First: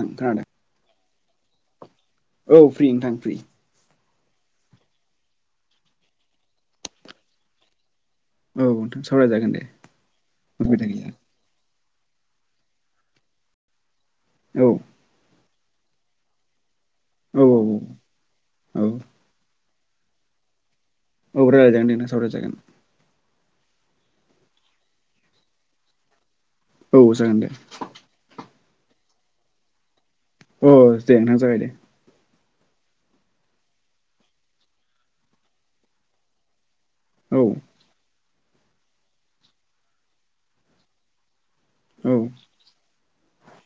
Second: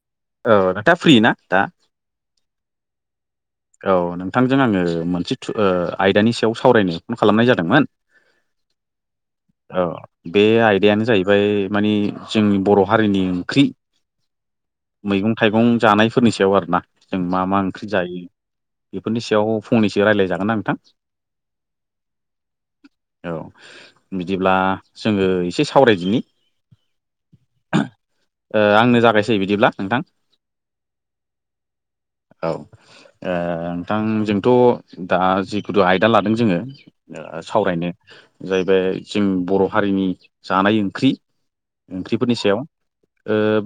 ओं खोनादों औ नोंथाङा फ्रि ना दा। औ फ्रि नोंथां फ्रि। औ नोंथांजों आङो मोनसे थु ओ आयदानि सायाव सावरायनो फन खालामनाय जादोंमोन। नोंथां सावरायजागोन दे औ बे उसुबिदा आयदायानो गैया जाहैबाय माने जोंनि बर' हारिनि ओंख्रि औ। मैगं थाइगं जानायफोरनि सायाव आरोना जों औ मा मा ओंख्रि जायो औ बेफोरनि सायाव फंनैसो रायलायजागोन ना नोंथां। औ रायलायजागोन दे नोंथां सावरायजागोन औ बिदिब्ला जोङो एसे सावरायदिनि औ जागोन दे। ओ आंनो जागायसै बिदिब्ला नोंथां। अ दे नों जागाय दो। औ ओ नोंथां जोंथ' दा जिथु आयदा लादों जोङो औ सावरायनो जाहैबाय जों बर' हारिनि जानाय ओंख्रि औ ओंख्रिफोरनि सायाव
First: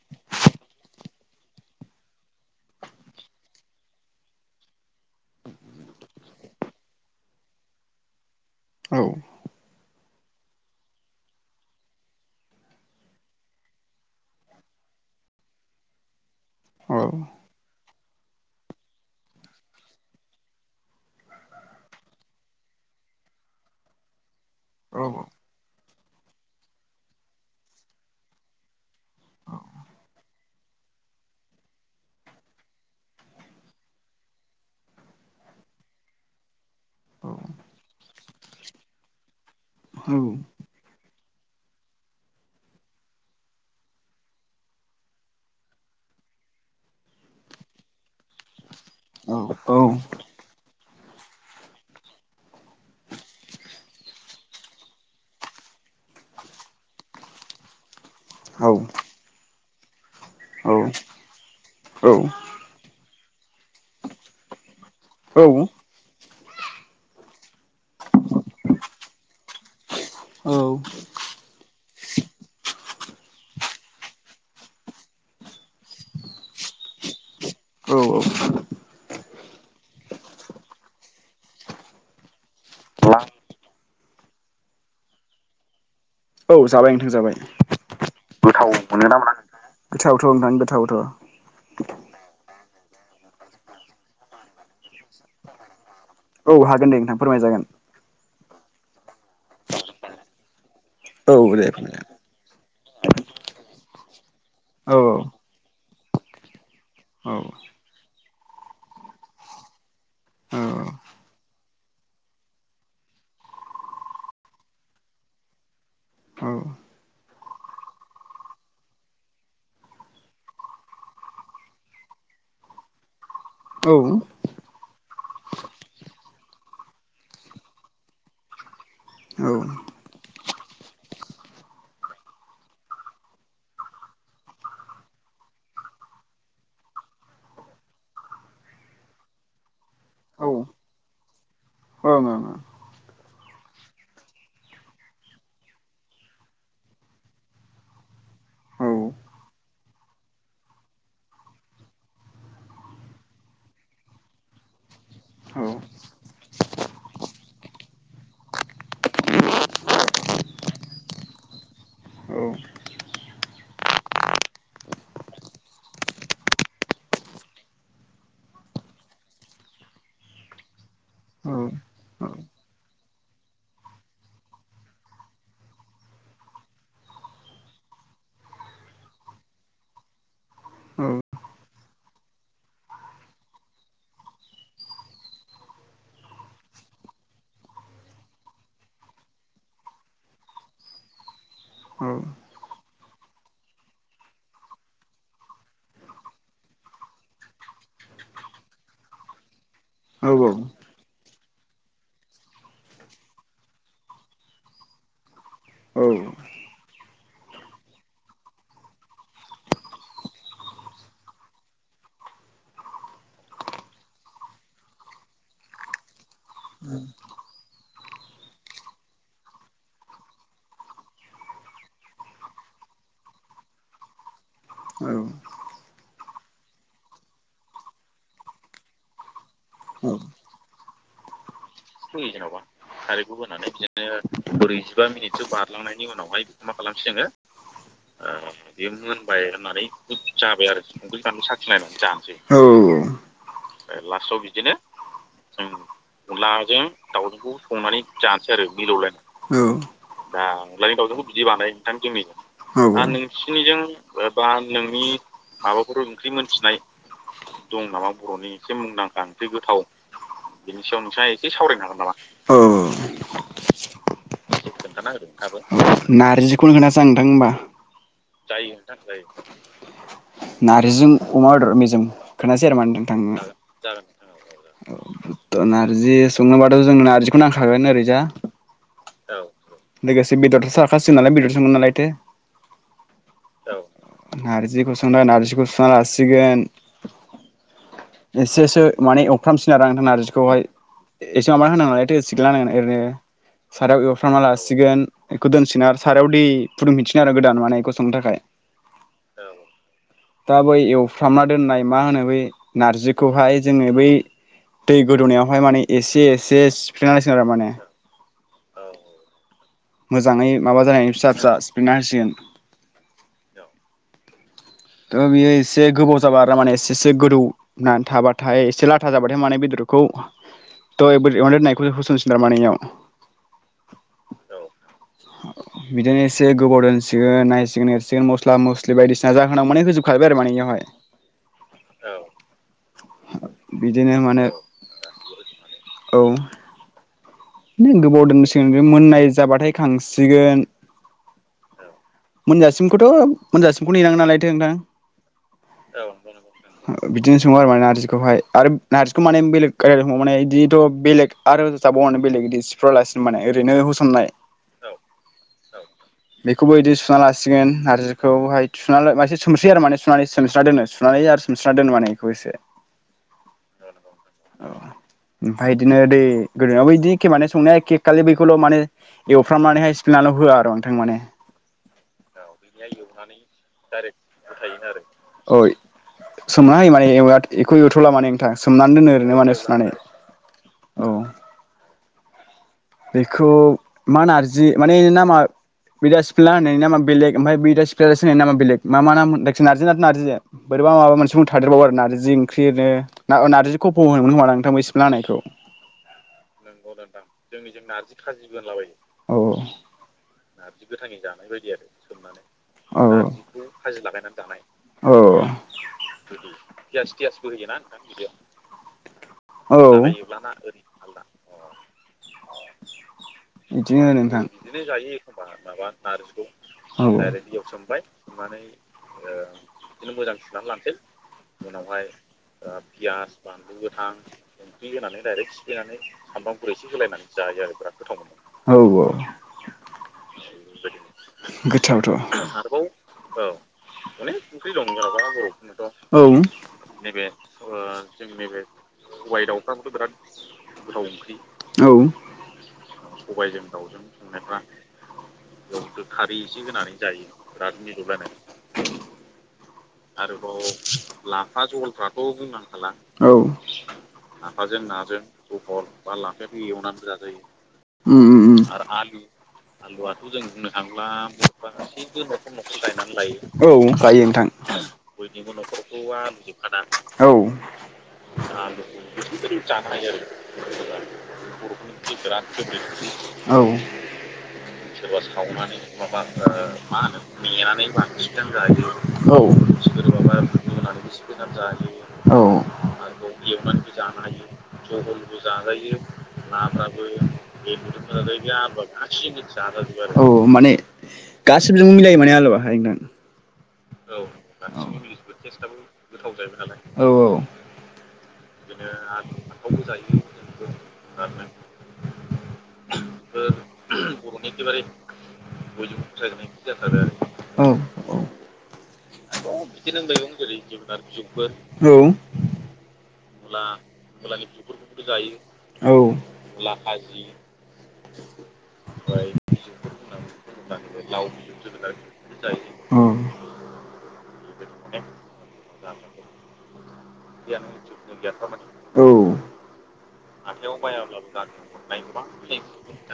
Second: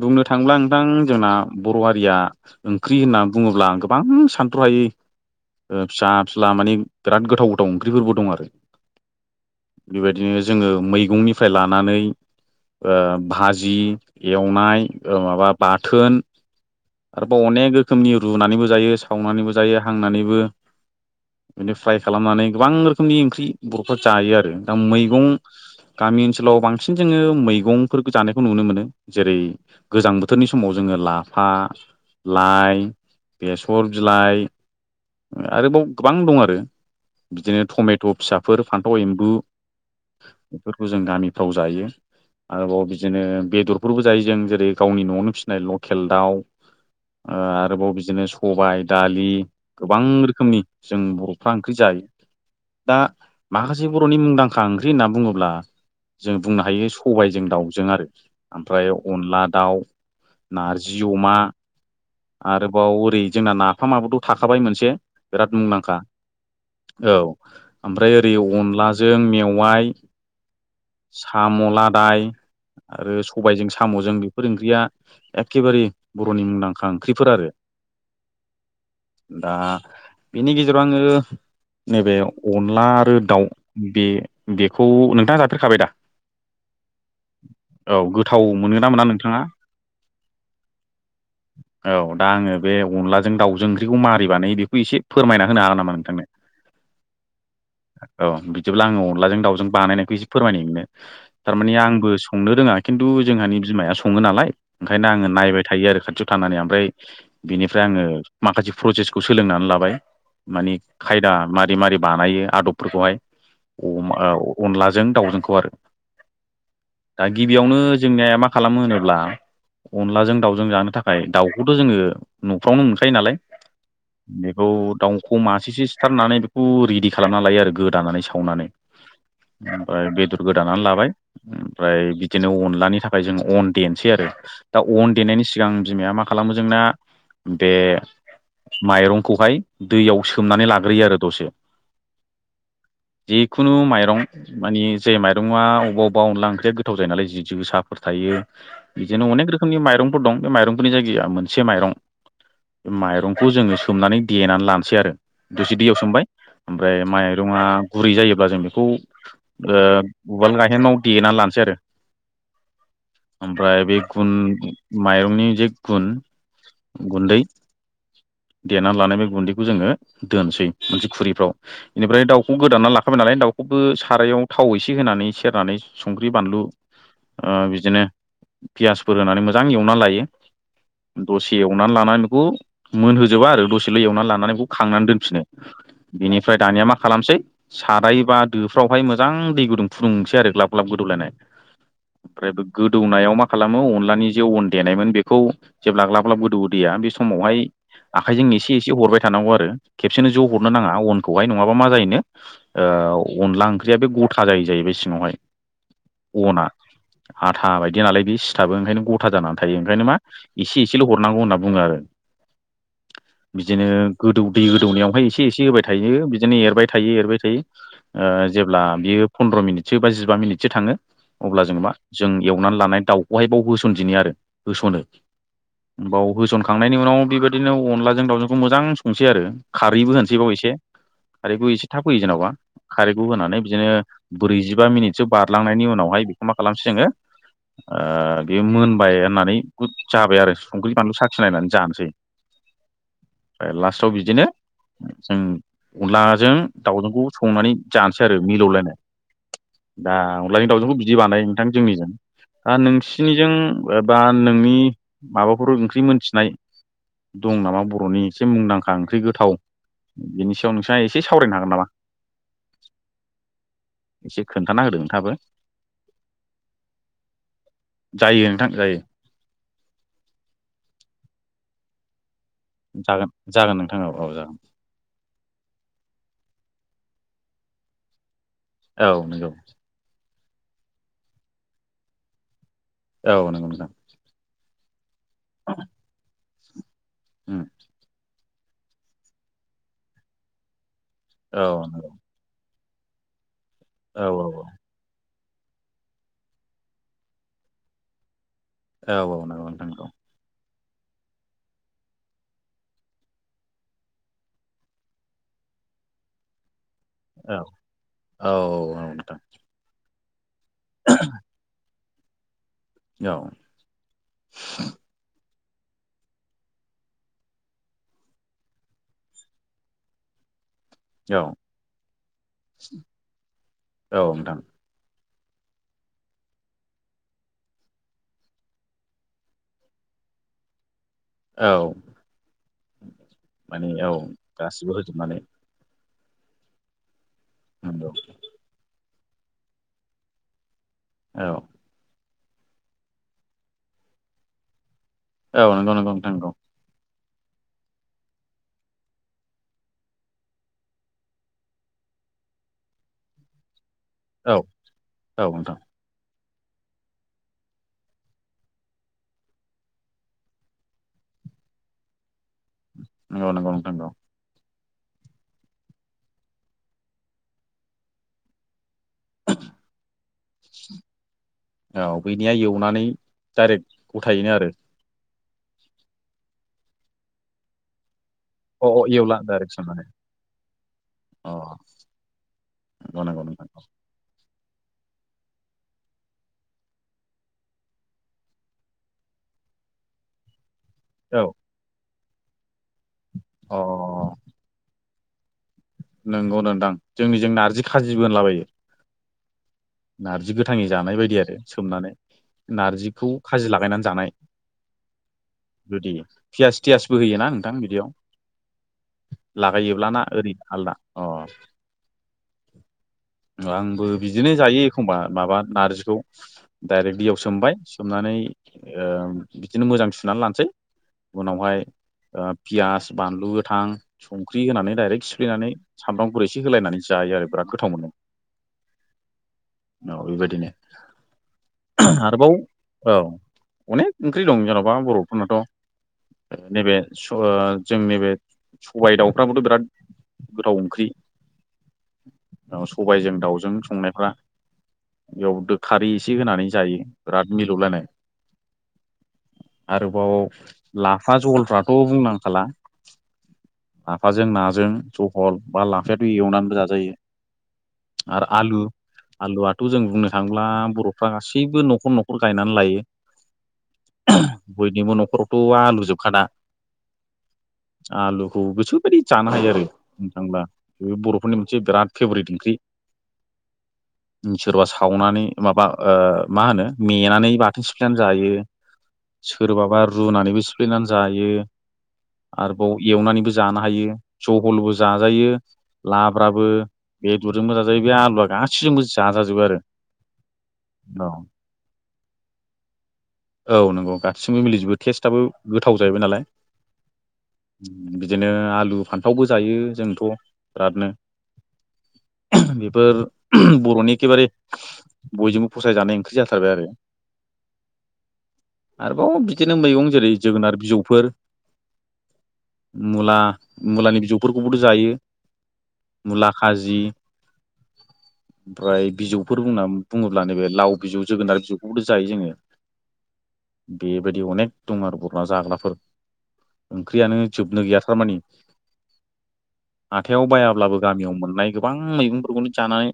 बुंनो ओ थाङोब्ला नोंथां जोंना बर' हारिया ओंख्रि होननानै बुङोब्ला गोबां सान थ्रहायि फिसा फिला माने बिराद गोथाव गोथाव ओंख्रिफोरबो दं आरो। औ बेबायदिनो जोङो मैगंनिफ्राय लानानै ओ भाजि एवनाय माबा बाथोन आरोबाव अनेक रोखोमनि रुनानैबो जायो सावनानैबो जायो हांनानैबो बिनि फ्राय खालामनानै गोबां रोखोमनि ओंख्रि बर'फोरा जायो आरो दा औ मैगं गामि ओनसोलाव बांसिन जोङो मैगंफोर जानायखौ नुनो मोनो जेरै गोजां बोथोरनि समाव जोङो लाफा लाय बेस सर बिलाइ आरोबाव गोबां दं आरो बिदिनो टमेट' फिसाफोर फान्थाव एम्बु औ बेफोरखौ जों गामिफ्राव जायो। आरोबाव बिदिनो बेदरफोरबो जायो जों जेरै गावनि न'आवनो फिसिनाय लकेल दाउ आरोबाव बिदिनो सबाय दालि गोबां रोखोमनि जों बर'फ्रा ओंख्रि जायो। दा माखासे बर'नि मुंदांखा ओंख्रि होनना बुङोब्ला जों बुंनो हायो सबायजों दाउजों आरो ओमफ्राय अनला दाउ नारजि अमा आरोबाव ओरै जोंना नाफामाबोथ' थाखाबाय मोनसे बिराद मुंदांखा औ ओमफ्राय ओरै अनलाजों मेवाइ साम लादाय आरो सबायजों साम'जों बेफोर ओंख्रिया एखेबारे बर'नि मुंदांखा ओंख्रिफोर आरो। औ औ दा बिनि गेजेराव आङो नैबे अनला आरो दाउ बे बेखौ नोंथाङा जाफेरखाबाय दा औ जाबाय नोंथां जाबाय। गोथाव मोनो ना मोना नोंथाङा? औ दा आङो बे अनलाजों दावउजों ओंख्रिखौ मारै बानायो बेखौ एसे फोरमायना होनो हागोन नामा? नोंथांनो? औ हागोन दे नोंथां फोरमाय जागोन। औ बिदिब्ला आङो अनलाजों दावजों बानायनायखौ इसे फोरमायनाय नोंनो औ दे थारमाने फोरमायजागोन आंबो संनो रोङा खिन्थु जोंहानि बिमाया सङो नालाय औ ओंखायनो आङो नायबाय थायो आरो खाथियाव थानानै ओमफ्राय औ बिनिफ्राय आङो माखासे प्रसेसखौ सोलोंनानै लाबाय औ माने खायदा म मारै मारै बानायो आदबफोरखौहाय अनलाजों दाउजोंखौ आरो दा गिबियावनो जोंनिया मा खालामो होनोब्ला अनलाजों दाउजों जानो थाखाय दाउखौथ' जोङो न'फ्रावनो मोनखायो नालाय औ बेखौ दाउखौ मासेसो सिथारनानै बेखौ रेडि खालामना लायो आरो गोदानानै सावनानै ओमफ्राय बेदर गोदानानानै लाबाय ओमफ्राय बिदिनो अनलानि थाखाय जों अन देननोसै आरो दा अन देनायनि सिगां बिमाया मा खालामो जोंना बे माइरंखौहाय दैयाव सोमनानै लाग्रोयो आरो दसे औ जिखुनु माइरं माने जे माइरङआ अबेबा अबेबा अनला ओंख्रिया गोथाव जाया नालाय जि ज जोसाफोर थायो। औ थायो औ बिदिनो अनेक रोखोमनि माइरंफोर दं बे माइरंफोरनि जायगाया मोनसे माइरं बे माइरंखौ जोङो सोमनानै देनानै लानोसै आरो आं दुसे दैयाव सोमबाय ओमफ्राय माइरङा गुरै जायोब्ला जों बेखौ ओ उवाल गायेनाव देनानै लानोसै आरो। ओमफ्राय बे गुन माइरंनि जे गुन गुन्दै देनानै लानाय बे गुन्दैखौ जोङो दोनसै मोनसे खुरिफ्राव बेनिफ्राय दाउखौ गोदाना लाख नालाय दाउखौबो सारायाव थाव एसे होनानै सेरनानै संख्रि बानलु बिदिनो पियास फोर होनानै मोजां एवना लायो दसे एवनानै लानानै बेखौ मोनहो जोबा आरो दसेल' एवनानै लानानै बेखौ खांनानै दोनफिनो। बेनिफ्राय दानिया मा खालामसै साराय बा दो फ्रावहाय मोजां दै गुदुं फुदुंसै आरो ग्लाब ग्लाब गुद दैलायनाय [inaudible] ओमफ्रायबो गोदौनायाव मा खालामो अनलानि जे अन देनायमोन बेखौ जेब्ला अब्ला गोदौ गदैया बे समावहाय आखाइजों एसे एसे हरबाय थानांगौ आरो खेबसेनो ज' हरनो नाङा अन खौहाय नङाबा मा जायोनो ओ अनला ओंख्रिया बे गथा जायो जाहै बाय सिङावहाय। नोंसिनिजों अना आथा बायदि नालाय बे सिथाबो ओंखायनो गथा जानानै थायो ओंखायनो मा एसे एल' हरनांगौ होनना बुङो आरो। [unintelligible] बिदिनो गोदौ दै गोदौ नायाव हाय एसे एसे होबाय थायो बिदिनो एरबाय थायो एरबाय थायो ओ जेब्ला बियो पन्द्र मिनिट सो बा जिबा मिनिट सो थाङो। अब्ला जों मा जों एवनानै लानाय दाउखौ हाय बाव होसन दिनि आरो होसनो। बाव होसन खांनायनि उनाव बेबायदिनो अनला जों दाउजों खौ मोजां संसै आरो खारैबो होनसै बाव एसे खारैखौ एसे थाब होयो जेन'बा खारैखौ होनानै बिदिनो ब्रै जिबा मिनिट सो बारलां नायनि उनाव हाय बेखौ मा खालामसै जोङो ओ बेयो मोनबाय होननानै जाबाय आरो संख्रि बानलु साखिनाय नानै जानोसै फ्राय लास्टाव बिदिनो जों अनला जों दावजोंखौ संनानै जानोसै आरो मिलौ लायनाय दा अनलानि दाउजोंखौ बिदि बानाय नोंथां जोंनिजों। दा नोंसिनिजों बा नोंनि माबाफोर ओंख्रि मोनथिनाय दं नामा बर'नि एसे मुंदांखा ओंख्रि गोथाव बेनि सायाव नोंसा एसे साव एसे सावरायनो हागोन नामा? औ एसे खोन्थाना होदो नोथाङाबो नारजि खौनो खोथानोसै आं नोंथां होमबा। जायो नाथाय, नारजिजों अमा बेदर मेजेम खोनथासै आरो माने नोंथां जागोन जागोन नोंथां औ औ जागोन जागोन [unintelligible] नांखागोन ओरैजा औ नंगौ। लोगोसे बेदरसो जाखासिगोन नालाय बेदरसो मोन नालायथो औ नंगौ [unintelligible] नोंथां औ नारजिखौ संनो नारजिखौ सुना लासिगोन होम एसेसो माने अफ्रामसिन आरो आ नोंथां नारजिखौ हाय एसे औ मा होनो नालाय नंगौ थो सिग्ला नांगोन [unintelligible] ओरैनो सारायाव औ एवफ्रामना लासिगोन बेखौ दोनसिना आरो सारायाव दै फुदुम फिनसिगोन आरो गोदान माने बेखौ संनो थाखाय। औ औ नंगौ नोंथां नंगौ। दै एवफ्रामना दोननाय मा होनो बै नारजिखौ हाय जोङो बै दै गोदौ नायावहाय माने एसे एसे सिफ्लेना होसिगोन आरो माने औ औ औ। नोंथां मोजाङै माबा जानायनि फिसा फिसा सिफ्रिना होसिगोन। औ [inaudible] थ' बियो एसे गोबाव जाबा आरो माने एसे एसे गोदौ नानै थाबाथाय एसे लाथा जाबाथाय माने बेदरखौ थ' दोनायखौ होसनसै थारमानि बेयाव औ औ नोंथां [unintelligible] बिदिनो एसे गोबाव दोनसिगोन नायसिगोन एरसिगोन मस्ला मस्लि बायदिसिना जाहोनाव माने होजोबखाबाय आरो माने। इयावहाय। औ माने औ बिदिनो माने गासिबो होजोबनानै। औ नों नंगौ गोबाव दोनसिगोन मोननाय जाबाथाय खांसिगोन औ मोनजासिमखौथ' मोनजासिमखौ नेनांगोन नालायथो नोंथां। औ नांगौ नांगौ नोंथां नंगौ। बिदिनो सङो आरो माने नारजिखौहाय आरो नारजिखौ माने बेलेग गायायाव स माने बिदिथ' बेलेग आरो ज [unintelligible] फावनो बेलेग गदिर सिफावलासिनो माने ओरैनो होसननाय औ नोंथां। बेखौबो बिदि सुना लासिगोन नारजिखौहाय सोमस्रियो आरो माने सुनानै सोमसना दोनो सुनानै [unintelligible] रो सोमस्रा दोनो माने बेखौ एसे नंगौ नंगौ नोंथां नंगौ। औ ओमफ्राय बिदिनो दै गोदोबा बैदि एखे मानि संनाया एखे खालि बैखौल' माने एवफ्रामनानैहाय सिफ्लिनानैल' हो आरो नोंथां माने औ बैनिया एवनानै डाइरेक्ट गथायैनो आरो औ सोमनाहाय माने एखौ एवथ'ला माने अ सोमनानै अ दोनो एवला ओरैनो माने डाइरेक्ट सुनानै संनानै औ। अ नंगौ नंगौ बेखौ नोंथां मा नारजि माने ना मा बिदा सिफ्ला होनायनि नामा बेलेग ओमफ्राय बिदा सिफ्लियालासे होनाया नामा बेलेक मा मा नाम नारिज नालाय नारजि दे। बोरैबा माबा मोनसे औ मुं थादेरबावो आरो नारजि ओंख्रिनो अ नारिजखौफ' होनोमोन होनबा नोंथां बैै सिफ्लिना होनायखौ। नंगौनोदां जोंनि जोंनि जों नारजि खाजिबो होनला बायो औ औ। नारजि गोथाङै जानाय बायदि आरो सोमनानै। औ नारजिखौ खाजि लागायनानै जानाय। औ जुदि पियास थियासबो होयोना नोंथां बिदियाव लागायोब्लाना ओरैनो आलदा अ आंबो बिदिनो जायो एखमबा माबा नारजिखौ डाइरेक्ट दैयाव सोमबाय सोमनानै ओ बिदिनो मोजां सुनानै लानोसै उनावहाय पियास बानलु गोथां संख्रि होनानै दाइरेक्ट सिफ्लेनानै सामब्राम गु फुर होलायनानै जायो आरो बिराद गोथाव मोनो औ औ। औ बेबायदिनो गोथावथ' आरोबाव औ। अनेक ओंख्रि दं जेन'बा बर'फोरनावथ' औ नैबे जों नैबे सबाय दाावफ्राबोथ' बिराद गोथाव ओंख्रि। औ सबायजों दाउजों संनायफ्रा बेयाव खारै एसे होनानै जायो बिराद मिलौलायनाय। आरोबाव लाफा जहलफ्राथ' बुंनांखाला औ। लाफाजों नाजों जहल बा लाफायाथ' एवनानैबो एवनानै जाजायो जायो उम उम उम। आलु आलुवाथ' जों बुंनो थांला बर'फ्रा गासैबो न'खर न'खर गायनानै लायो औ। गायो नोंथां बयनिबो नख'रावथ' आलुजोबखाना औ। आलुखौ गोसोबादि गोसोबायदि जानो आरो हायो बुंनो थांब्ला आरो जेनेबा बे बर'फोरनि मोनसे बिराद ओंख्रि फेभरेट बेराद ओंख्रि फेब्रिद ओंख्रि औ। सोरबा सावनानै माबा मा होनो मेनानै बाथोन सिफ्लेनानै जायो औ सोरबाबा रुनानैबो सिफ्लेनानै जायो, आरोबाव एवनानैबो जानो हायो। जहलबो जाजायो, लाब्राबो, बेदरजों मोजां जायो बे आलुवा औ माने औ गासिबजोंबो मिलायो माने आलुवाहाय नोंथां। औ गासिबजोंबो मिलिजोबो टेस्टआबो गोथाव जाहैबाय नालाय औ औ। बिदिनो आलु फान्थावबो जायो जोंथ' बिरादनो। [inaudible] बेफोर बर'नि एखेबारे बयजोंबो फसायजानाय ओंख्रि जाथारबाय आरो औ औ। आरोबाव औ मैगं बिदिनो जोगोनार जेरै बिजौफोर जोगोनार बिजौफोर औ मुला मुलानि बिगुरफोरखौबो जायो औ मुला खाजि [inaudible] ओमफ्राय बिजौफोर बुंनानै बुङोब्ला नैबे लाव बिजौ जोगोनार बिजौखौबोथ' जायो जोङो। बेबायदि अनेक दं आरो बर'ना जाग्राफोर। ओंख्रियानो जोबनो गैया थारमाने। औ औ हाथायाव बायाब्लाबो गामियाव मोननाय गोबां मैगंफोरखौनो जानानै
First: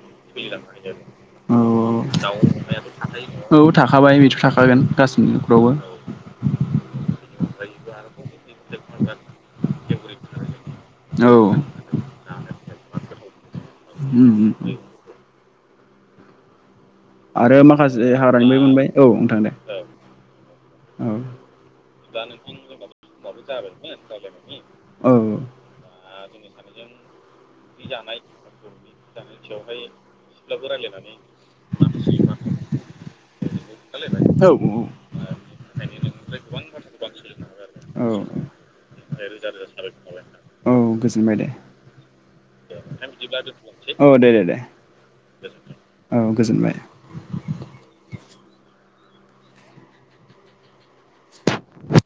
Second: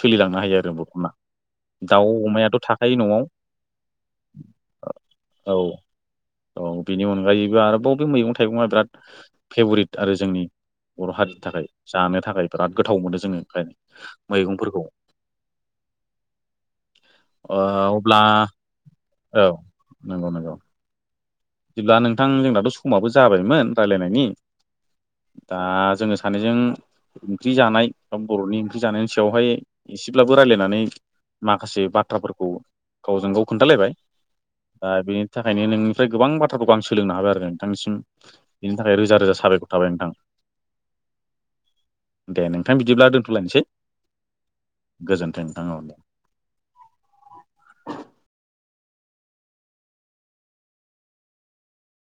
सोलिलांनो हायो आरो बर'ना दाउ अमायाथ' थाखायो न'आव औ औ थाखाबाय बेथ' थाखागोन गासिबनि औ न'खरावबो औ बेनि अनगायैबो आरोबाव बे मैगं थाइगं आ बिराद फेभरिट आरो जोंनि बर' हारिनि औ थाखाय जानो थाखाय बिराद गोथाव मोनो जोङो आमफ्राय [unintelligible] आरो ओ माखासे अब्ला हाग्रानिफाय मोनबाय। औ नोंथां दे नंगौ नंगौ औ बिदिब्ला नोंथां जोंनाथ' समाबो जाबायमोन राय्लायनायनि औ दा जोङो सानैजों ओंख्रि जानाय बर'नि ओंख्रि जानायनि सायावहाय एसेब्लाबो रायज्लायनानै माखासे बाथ्राफोरखौ गावजों गाव खोन्थालायबाय दा औ बेनि थाखायनो नोंनिफ्राय गोबां बाथ्राफोरखौ आं सोलोंनो हाबाय आरो नोंथांनिसिम औ बिनि थाखाय रोजा रोजा साबायखर थाबाय नोंथां औ गोजोनबाय दे । नोंथां बिदिब्ला दोनथ'नोसै ।अ दे दे दे गोजोन्थों नोंथां [unintelligible] औ गोजोनबाय